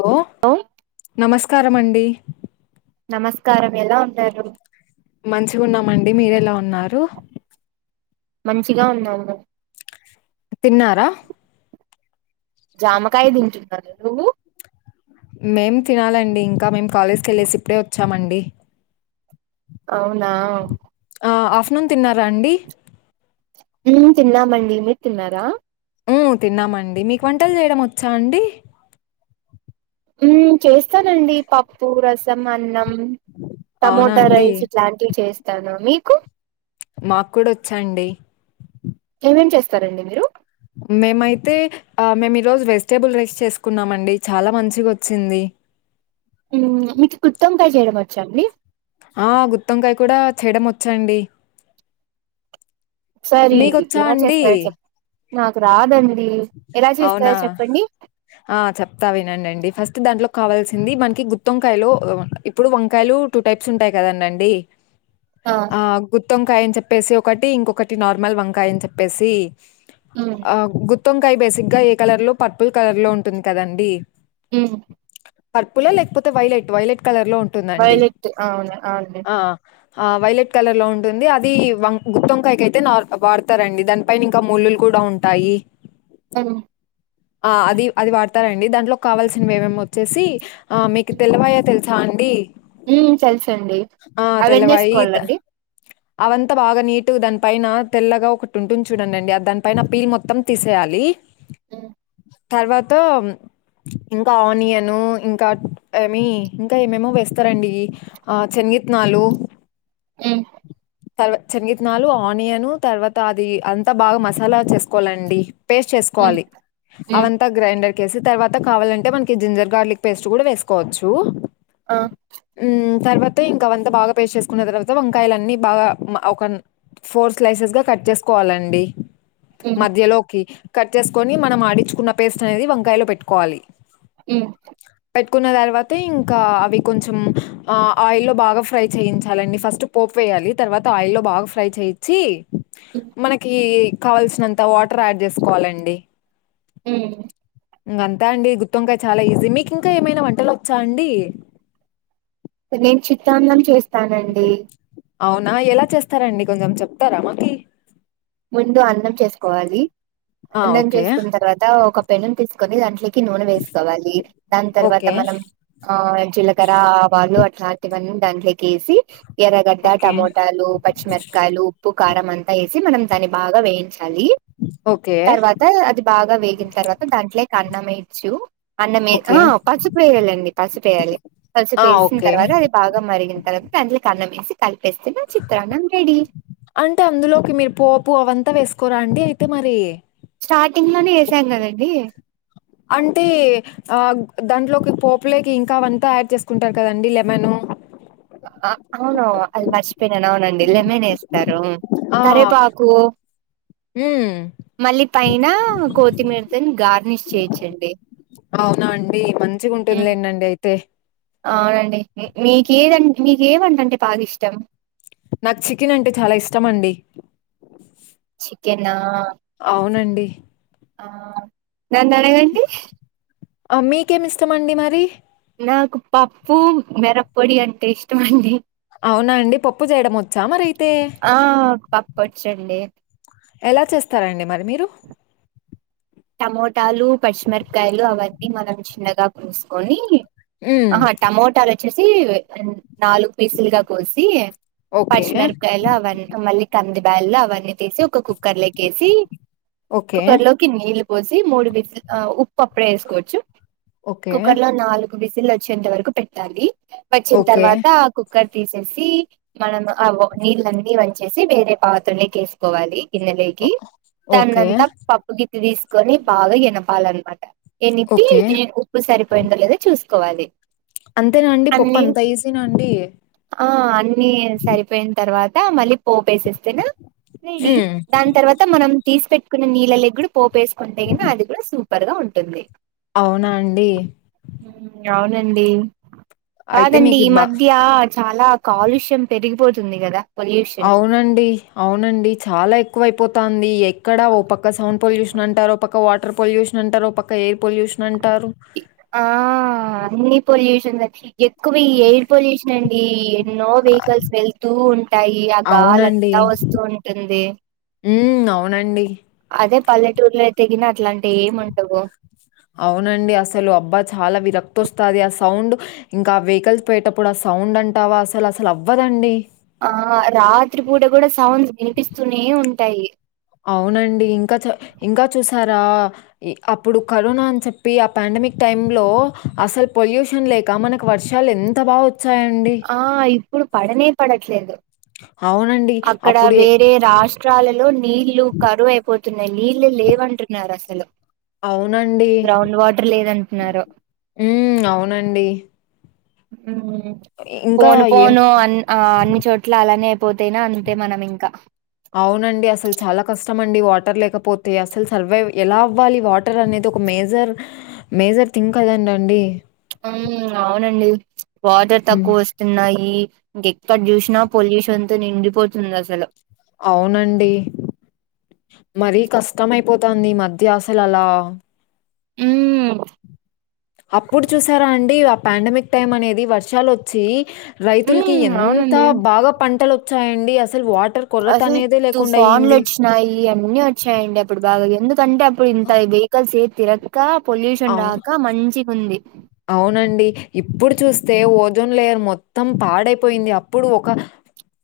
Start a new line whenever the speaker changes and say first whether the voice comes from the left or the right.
left: Bro
right: hello
left: నమస్కారమండి
right: నమస్కారం ఎలా ఉండారు
left: మంచిగా ఉన్నామండి మీరెలా ఉన్నారు
right: మంచిగా ఉన్నాను
left: తిన్నారా
right: జామకాయ తింటున్నారు నువ్వు
left: మేం తినాలండి ఇంకా మేము కాలేజ్కి వెళ్ళేసి ఇప్పుడే వచ్చామండి
right: అవునా
left: ఆ అఫ్టర్నూన్ తిన్నారా అండి
right: మ్ తిన్నామండి మీరు తిన్నారా
left: మ్ తిన్నామండి మీకు వంటలు చేయడం వచ్చా అండి
right: ఉ చేస్తానండి పప్పు రసం అన్నం
left: అవునా
right: టమోటా
left: అండి
right: రైస్ ఇట్లాంటివి చేస్తాను మీకు
left: మాక్ కూడా వచ్చండి
right: ఏమేం చేస్తారండి మీరు
left: మేమైతే ఆ మేము ఈరోజు వెజిటేబుల్ రైస్ చేసుకున్నాం అండి చాలా మంచిగా వచ్చింది
right: ఊ మీకు కుత్తంకాయ చేయడం వచ్చా అండి
left: ఆ గుత్తంకాయ కూడా చేయడం వచ్చాండి
right: సరి
left: మీకొచ్చా
right: ఎలా
left: అండి
right: చేస్తారో చెప్ నాకు రాదండి ఎలా
left: అవునా
right: చేస్తారో చెప్పండి
left: ఆ చెప్తా వినండండి ఫస్ట్ దాంట్లో మనకు కావాల్సింది మనకి గుత్తంకాయలు ఆ ఇప్ ఇప్పుడు వంకాయలు టూ టైప్స్ ఉంటాయి కదండండి ఆ గుత్తి వంకాయ అని చెప్పేసి ఒకటి ఇంకొకటి నార్మల్ వంకాయ అని చెప్పేసి
right: ఉమ్
left: ఆ గుత్తొంకాయ బేసిక్గా ఏ కలర్ లో పర్పుల్ కలర్ లో ఉంటుంది కదండి
right: ఊ
left: పర్పుల్ ల లేకపోతే వైలెట్ వైలెట్ కలర్ లో ఉంటుందండి
right: వైలెట్ అవును అవునండి
left: ఆ ఆ వైలెట్ కలర్ లో ఉంటుంది అది వం గుత్తోంకాయకి అయితే నార్ వాడతారండి దానికి పైన ఇంకా ముళ్లులు కూడా ఉంటాయి
right: ఉమ్
left: ఆ అది అది వాడతారండి దాంట్లో కావాల్సినవెమేమి వచ్చేసి ఆ మీకు తెల్లవాయ తెలు సాండి
right: ఊ తెలుస అండి
left: తెల్లవాయి త
right: అవన్నేసుకోవాలండి
left: అవంతా బాగా నీటు దాని పైన తెల్లగా ఒకటి ఉంటుంది చూడండి అ దాని పైన పీల్ మొత్తం తీసి చేయాలి
right: ఊ
left: తర్వాత ఇంకా ఆనియను ఇంకా ఏమి ఇంకా ఏమేమో వేస్తారండి ఆ చెంగిత్నాలు
right: ఉమ్
left: తర్వా శనగిత్తనాలు ఆనియను తర్వాత అది అంతా బాగా మసాలా చేసుకోవాలండి పేస్ట్
right: హ్మ్
left: చేసుకోవాలి
right: హ్మ్
left: అవంతా గ్రైండర్ కి వేసి తర్వాత కావాలంటే మనకి జింజర్ గార్లిక్ పేస్ట్ కూడా వేసుకోవచ్చు
right: ఆ
left: ఊ తర్వాత ఇంకా అవంతా బాగా పేస్ చేసుకున్న తర్వాత వంకాయలన్నీ బాగా ఒక ఫోర్ స్లైసెస్ గా కట్ చేసుకోవాలండి
right: హ్మ్
left: మధ్యలోకి కట్ చేసుకొని మనం ఆడించుకున్న పేస్ట్ అనేది వంకాయలో పెట్టుకోవాలి
right: ఊ
left: పెట్టుకున్న తర్వాతే ఇంకా అవి కొంచెం ఆ ఆయిల్ల్లో బాగా ఫ్రై చేయించాలండి ఫస్ట్ పోపు వేయాలి తర్వాత ఆయిల్లో బాగా ఫ్రై చేయిచి మనకి కావాల్సినంత వాటర్ యాడ్ చేసుకోవాలండి
right: ఊ
left: ఇంకంతా అండి గుత్తోంకాయ చాలా ఈజీ మీకు ఇంకా ఏమైనా వంటలు వచ్చా అండి
right: నేను చిత్తాన్నం చేస్తానండి
left: అవునా ఎలా చేస్తారండి కొంచెం చెప్తారా మకి
right: ముందు అన్నం చేసుకోవాలి
left: ఆ!
right: అన్నం
left: ఓకే.
right: చేసుకున్న తర్వాత ఒక పెనం తీసు కొని దాంట్లోకి నూనె వేసుకోవాలి దాని తర్వాత
left: ఓకే.
right: మనం ఆ జీలకర్ర ఆవాలు అట్లాంటివన్నీ దాంట్లోకి వేసి ఎర్రగడ్డ
left: ఓకే.
right: టమోటాలు పచ్చిమిరకాయ ఉప్పు కారం అంతా వేసి మనం దాని బాగా వేయించాలి
left: ఓకే
right: తే అది బాగా వేగిన తర్వాత దాంట్లోకి అన్నం ఎయ్యొచ్చు అన్నమే
left: ఓకే.
right: ఆహా పసుపు వేయాలండి పసుపేయాలి
left: ఆ!
right: పసుపేసిన
left: ఓకే.
right: తర్వాత అది బాగా మరిగిన తర్వాత దంట్లేకి అన్నమేసి కలిపేస్తే నా చిత్రాన్నం రెడీ
left: అంటే అందులోకి మీరు పోపు అవంతా వేసుకోరాండి అయితే మరి
right: స్టార్టింగ్లోనే ఏసాం కదండి
left: అంటే ఆ దాంట్లోకి పోపులేకి ఇంకా అవంతా యాడ్ చేసుకుంటారు కదండి లెమన్
right: ఆ అవును అది మర్చిపోయినను అవునండి లెమన్ ఏస్తారు కరేపాకు
left: ఉమ్మ్
right: మళ్ళీ పైన కోతిమీరతోని గార్నిష్ చేయచ్చండి
left: అవునా అండి మంచిగా ఉంటుందిలేండండి అయితే
right: అవునండి మీకేదంటే మీకే వంట అంటే బాగా ఇష్టం
left: నాకు చికెన్ అంటే చాలా ఇష్టమండి
right: చికెనా
left: అవునండి
right: ఆ నన్ను అడగండి
left: ఆ మీకేమి ఇష్టమండి మరి
right: నాకు పప్పు మెరపొడి అంటే ఇష్టమండి
left: అవునాండి పప్పు చేయడం వచ్చా మరి అయితే
right: ఆ పప్పొచ్చండి
left: ఎలా చేస్తారండి మరి మీరు
right: టమోటాలు పచ్చిమిరపకాయలు అవన్నీ మనం చిన్నగా కోసుకొని
left: హ్మ్.
right: ఆహ టమోటాలు వచ్చేసి నాలుగు పీసులుగా కోసి
left: ఓకే.
right: పచ్చిమిరపకాయలు అవన్నీ మళ్ళీ కంది బ్యాళ్లు అవన్నీ తీసి ఒక కుక్కర్లోకి ఎసి
left: ఓకే.
right: కుక్కర్లోకి నీళ్ళు పోసి మూడు విజ్ ఆ ఉప్పు అప్పుడే ఏసుకోవచ్చు
left: ఓకే.
right: కుక్కర్లో నాలుగు విజ్జిలు వచ్చేంత వరకు పెట్టాలి వచ్చిన
left: ఓకే.
right: తర్వాత కుక్కర్ తీసేసి మనం ఆ నీళ్ళన్నీ వంచేసి వేరే పాత్రలోకి ఎసుకోవాలి
left: ఓ
right: గీన్నెలేకి
left: ఓకే.
right: దన్నంతా పప్పు గిత్తే తీసుకొని బాగా ఎనపాలన్నమాట ఎనిపి
left: ఓకే.
right: ఉప్పు సరిపోయిందో లేదా చూసుకోవాలి
left: అంతేనాండి పప్పు
right: అన్ని
left: అంతా ఈజీనాండి
right: ఆ అన్ని సరిపోయిన తర్వాత మళ్ళీ ఫోప్ ఎసేస్తేనే రెడీ
left: హ్మ్.
right: దాని తర్వాత మనం తీసి పెట్టుకున్న నీళ్ళలేకి గుడా పోప్ ఎసు కుంటే గినా అది కూడా సూపర్‌గా ఉంటుంది
left: అవునా అండి
right: ఉమ్మ్ అవునండి
left: అయితే
right: కాదండి
left: మీకి
right: ఈ
left: బా
right: మధ్య చాలా కాలుష్యం పెరిగిపోతుంది కదా పొల్యూషన్
left: అవునండి అవునండి చాలా ఎక్కువైపోతుంది ఎక్కడా ఓ ప క్క సౌండ్ పొల్యూషన్ అంటారు పక్క వాటర్ పొల్యూషన్ అంటారు ఒక పక్క ఎయిర్ పొల్యూషన్ అంటారు
right: ఆ అన్ని పొల్యూషన్స్ వచ్చి ఎక్కువ ఈ ఎయిర్ పొల్యూషన్ అండి ఎన్నో వెహికల్స్ వెళ్తూ ఉంటాయి ఆ గాలింతా వస్ తో ఉంటుంది
left: ఉమ్మ్ అవునండి
right: అదే పల్లెటూర్లో అయితే గినా అట్లాంటి ఏముండవు
left: అవునండి అసలు అబ్బా చాలా విరక్తి వస్తాది ఆ సౌండ్ ఇంకా వెహికల్స్ పోయేటప్పుడు ఆ సౌండ్ అంటావా అసలు అసలు అవ్వదండి
right: ఆ రాత్రి పూట కూడా సౌండ్స్ వినిపిస్తూనే ఉంటాయి
left: అవునండి ఇంకా చ ఇంకా చూసారా అప్పుడు కరోనా అని చెప్పి ఆ పాండమిక్ టైమ్ లో అసలు పొల్యూషన్ లే కా మనకు వర్షాలు ఎంత బాగా వచ్చాయండి
right: ఆ ఇప్పుడు పడనే పడట్లేదు
left: అవునండి.
right: అక్కడ
left: అప్పుడే
right: వేరే రాష్ రాష్ట్రాలలో నీళ్లు కరువు అయిపోతున్నాయి నీళ్లు లేవంటున్నారు అసలు
left: అవునండి
right: గ్రౌండ్ వాటర్ లేదంటున్నారు
left: మ్మ్ అవునండి
right: మ్మ్
left: ఇంకా
right: పోను
left: ఏం
right: పోను అన్ ఆ అన్ని చోట్ల అలానే అయిపోతేనా అంతే మనం ఇంకా
left: అవునండి అసలు చాలా కష్టమండి వాటర్ లేకపోతే అసలు సర్వైవ్ ఎలా అవ్వాలి వా వాటర్ అనేది ఒక మేజర్ మేజర్ థింగ్ కదందండి
right: మ్మ్ అవునండి వాటర్
left: హ్మ్.
right: తక్కువస్తున్నాయి ఇంకెక్కడ చూసినా పొల్యూషన్ తో నిండిపోతుందసలు
left: అవునండి మరీ కష్టమయిపోతాంది ఈ మధ్య అసలు అలా
right: ఉమ్
left: అప్పుడు చూసారా అండి ఆ ప్యాండమిక్ టైం అనేది వర్షాలు వచ్ వచ్చి రైతులకి
right: ఉమ్
left: ఎంత
right: అవునండి
left: బాగా పంటలు వచ్చాయండి అసలు వాటర్ కొలత అనేదే లేకుండయ్యింది
right: మరి ఇయన్నీ వచ్చాయండి అప్పుడు బాగా ఎందుకంటే అప్పుడు ఇంత వెహికల్స్ ఏ తిరగా తిరగక పొల్యూషన్
left: అవు
right: రాక మంచిగుంది
left: అవునండి ఇప్పుడు చూస్తే ఓజోన్ లేయర్ మొత్తం పాడైపోయింది అప్పుడు ఒక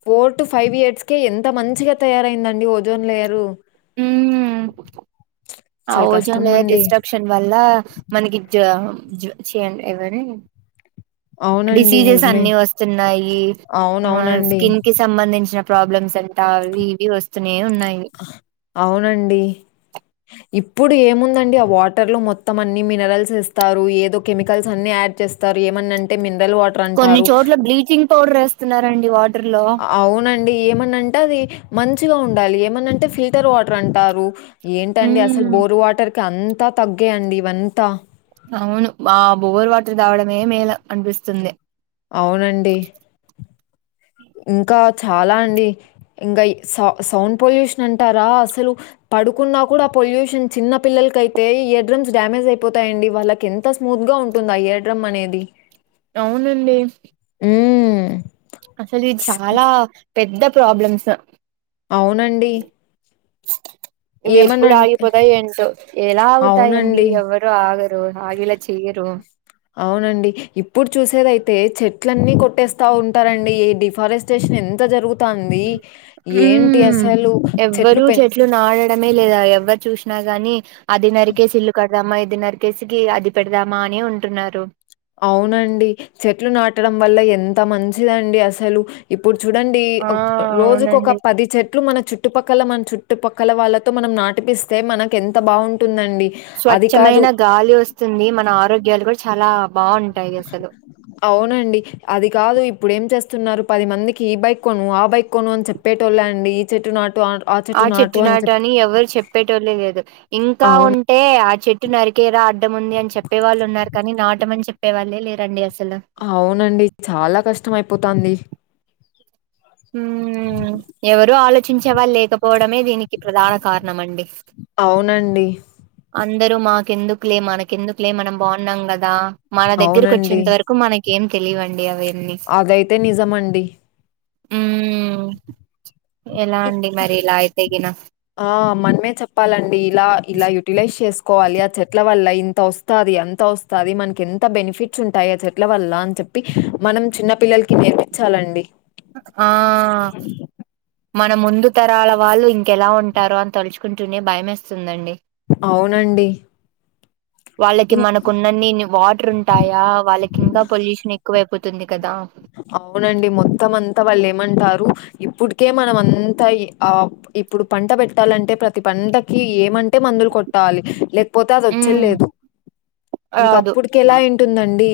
left: ఫోర్ టు ఫైవ్ ఇయర్స్ కే ఎంత మంచిగా తయారైందండి ఓజోన్ లేయరు
right: మ్మ్ ఆ
left: చాలా
right: ఓజోన్
left: కష్టం
right: లేయర్
left: అండి
right: డిస్ట్రక్షన్ వల్ల మనకి జ జ్యా చేయండి ఏవని
left: అవునండి
right: డిసీజెస్
left: నిజమే
right: అన్ని వస్తున్నాయి మ
left: అవునవునండి
right: స్కిన్ కి సంబంధించిన ప్రాబ్లమ్స్ అంతా అవి ఇవి వస్తూనే ఉన్నాయి
left: అవునండి ఇప్పుడు ఏముందండి ఆ వాటర్ లో మొత్తం అన్ని మినరల్స్ ఇస్తారు ఏదో కెమికల్స్ అన్ని యాడ్ చేస్త స్తారు ఏమన్నంటే మినరల్ వాటర్
right: కొన్ని
left: అంటారు
right: చోట్ల బ్లీచింగ్ పౌడర్ వేస్తున్నారండి వాటర్ లో
left: అవునండి ఏమన్నంటే అది మంచిగా ఉండాలి ఏమన్నంటే ఫిల్టర్ వాటర్ అంటారు ఏంటండి అసలు
right: ఉమ్
left: బోరు వాటర్కి అంతా తగ్గే అండి ఇవంతా
right: అవును మా బోవర్ వాటర్ తాగడమే మేలు అనిపిస్తుంది
left: అవునండి ఇంకా చాలా అండి ఇంకా సౌ సౌండ్ పొల్యూషన్ అంటారా అసలు పడుకున్నా కూడా పొల్యూషన్ చిన్న పిల్లలకైతే హెడ్డ్రమ్స్ డ్యామేజ్ అయిపోతాయండి వాళ్ళకి ఎంత ఎంత స్మూత్ గా ఉంటుంది ఆ ఇయర్డ్రమ్ అనేది
right: అవునండి
left: మ్మ్
right: అసలు ఇది చాలా పెద్ద ప్రాబ్లమ్స్
left: అవునండి
right: ఇవి ఎప్పుడు
left: ఏమనంటే
right: ఆగిపోతాయో ఏంటో ఎలా ఆగుతాయండి
left: అవునండి.
right: ఎవరు ఆగరు ఆగేలా చేయరు
left: అవునండి ఇప్పుడు చూసేదైతే చెట్లన్నీ కొట్టేస్తా ఉంటారండి ఈ డిఫారెస్ట్ షట్ ఎంత జరుగుతుంది ఏంటి అసలు చెట్లు పెం
right: చేట్లు నాటడమే లేదా ఎవరు చూసినా గాని అది నరికే ఇల్లు కడదామా ఇది నరిక్ డిస్కీ అది పెడదామా అనే అంటున్నారు
left: అవునండి చెట్లు నాటడం వల్ల ఎంత మంచిదండి అసలు ఇప్పుడు చూడండి
right: ఆ
left: రోజుక ఒక
right: అవునండి
left: పది చెట్ ఇట్ల మన చుట్టుపక్కల మన చుట్టుపక్కల వాళ్ళతో మనం నాటిపిస్తే మనకు ఎంత బాగుంటుందండి
right: స్వచ్ఛమైన గాలి వస్తుంది మన ఆరోగ్యాలు కూడా చాలా బాగుంటాయి అసలు
left: అవునండి అది కాదు ఇప్పుడు ఏం చేస్తున్నారు పది మందికి ఈ బైక్ కొను ఆ బైక్ కొను అని చెప్పేటొళ్ళే అండి చెట్టునాటు ఆంట్
right: ఆ చెట్టు నాటు అని ఎవరు చెప్పేటోళ్ళ లేదు ఇంకా
left: అవును.
right: ఉంటే ఆ చెట్ట్ చెట్టు నరికేర అడ్డం ఉంది అని చెప్పే వాళ్ళు ఉన్నారు కానీ నాట మని చెప్పే వాళ్ళే లేరండి అసలు
left: అవునండి చాలా కష్టం అయిపోతుంది
right: ఉ ఎవరు ఆలోచించేవాళ్ళు లేకపోవడమే దీనికి ప్రధాన కారణం అండి
left: అవునండి.
right: అందరూ మాకెందుకులే మనకెందుకులే మనం బాగున్నాం కదా మన దగ్గరకు
left: అవునండి.
right: వచ్చేంత వరకు కొ మనకెం తెలివండి అవన్నీ
left: అదైతే నిజమండి
right: హ్మ్మ్ ఎలా అండి మరి ఇలా అయితేగిన
left: ఆ మనమే చెప్పాలండి ఇలా ఇలా యూటిలైజ్ చేసుకో కో వాలి ఆ చెట్ల వల్ల ఇంత వస్తుంది అంత వస్తుంది మనకి ఎంత బెనిఫిట్స్ ఉంటాయి ఆ చెట్ల వల్ల అని చెప్ చెప్పి మనం చిన్న పిల్లలకి నేర్పించాలండి
right: ఆహ్ మన ముందు తరాల వాళ్ళు ఇంకెలా ఉంటారొ అని తలుచుకుంటూనే భయం వేస్తుందండి
left: అవునండి
right: వాళ్ళకి
left: ఇం
right: మనకున్నన్ని వాటర్ ఉంటాయా వాళ్ళకి ఇంకా పొల్యూషన్ ఎక్కువైపోతుంది కదా
left: అవునండి మొత్తం అంతా వాళ్ళు ఏమంటారు ఇప్పుడుకే మనం అంతా ఇ ఆ ఇప్పుడు పంట పెట్టాలంటే ప్రతి పంటకి ఏమంటే మందులు కొట్టాలి లే పోతే అది వచ్చే
right: మ్మ్
left: లేదు ఇంకా
right: రాదు
left: అప్పుడుకే ఎలా అయింటుందండి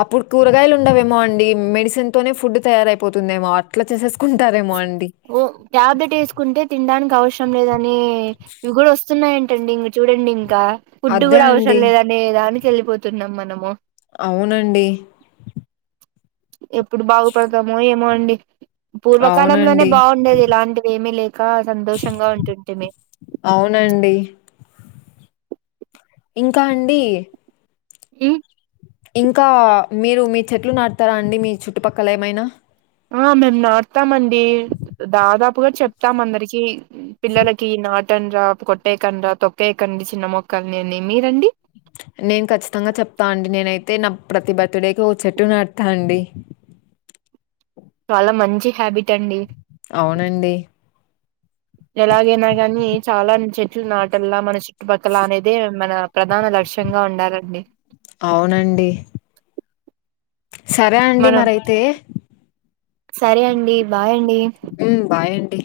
left: అప్పుడు కూరగాయలు ఉండవేమో అండి మెడిసిన్ తోనే ఫుడ్ తయారైపోతుందేమో అట్లా చేసేసుకుంటారేమో అండి
right: ఓ ట్యాబ్లెట్ వేసుకుంటే తినడానికి అవసరం లేదని ఇవి కూడా వస్తున్నాయింటండి ఇ చూడండి ఇంకా ఫుడ్
left: అదే
right: కూడా
left: అండి.
right: అవసరం లేదనే దానికి వెళ్ళిపోతున్నాం మనము
left: అవునండి
right: ఎప్పుడు బాగుపడతామో ఏమో అండి పూర్వకాలంలోనే
left: అవునండి.
right: బాగుండేది ఇలాంటివి ఏమీ లేక సంతోషంగా ఉంటుంటి మీ
left: అవునండి ఇంకా అండి
right: హ్మ్మ్
left: ఇంకా మీరు మీ చెట్లు నాడతారా అండి మీ చుట్టుపక్కల ఏమైనా
right: ఆ మేము నాడతామండి దాదాపుగా చెప్తాం అందరికి పిల్లలకి నాటనరా కొట్టేయకండిర నటండిరా తొక్కేయకండి చిన్న మొక్కలని అని మీరండి
left: నేను అయితే ఖచ్చితంగా చెప్తాను అండి నేనైతే నా ప్రతి బర్త్డేకి ఓ చెట్టు నడతా అండి
right: చాలా మంచి హ్యాబిట్ అండి
left: అవునండి ్
right: ఎలాగైనా గాని చాలాన్ చెట్లు నాటల్లా మన చుట్టుపక్కల అనేది మన ప్రధాన లక్ష్యంగా ఉండాలండి
left: అవునండి సరే అండి
right: మనం
left: మరైతే
right: సరే అండి బాయ్ అండి
left: ఉమ్ బాయ్ అండి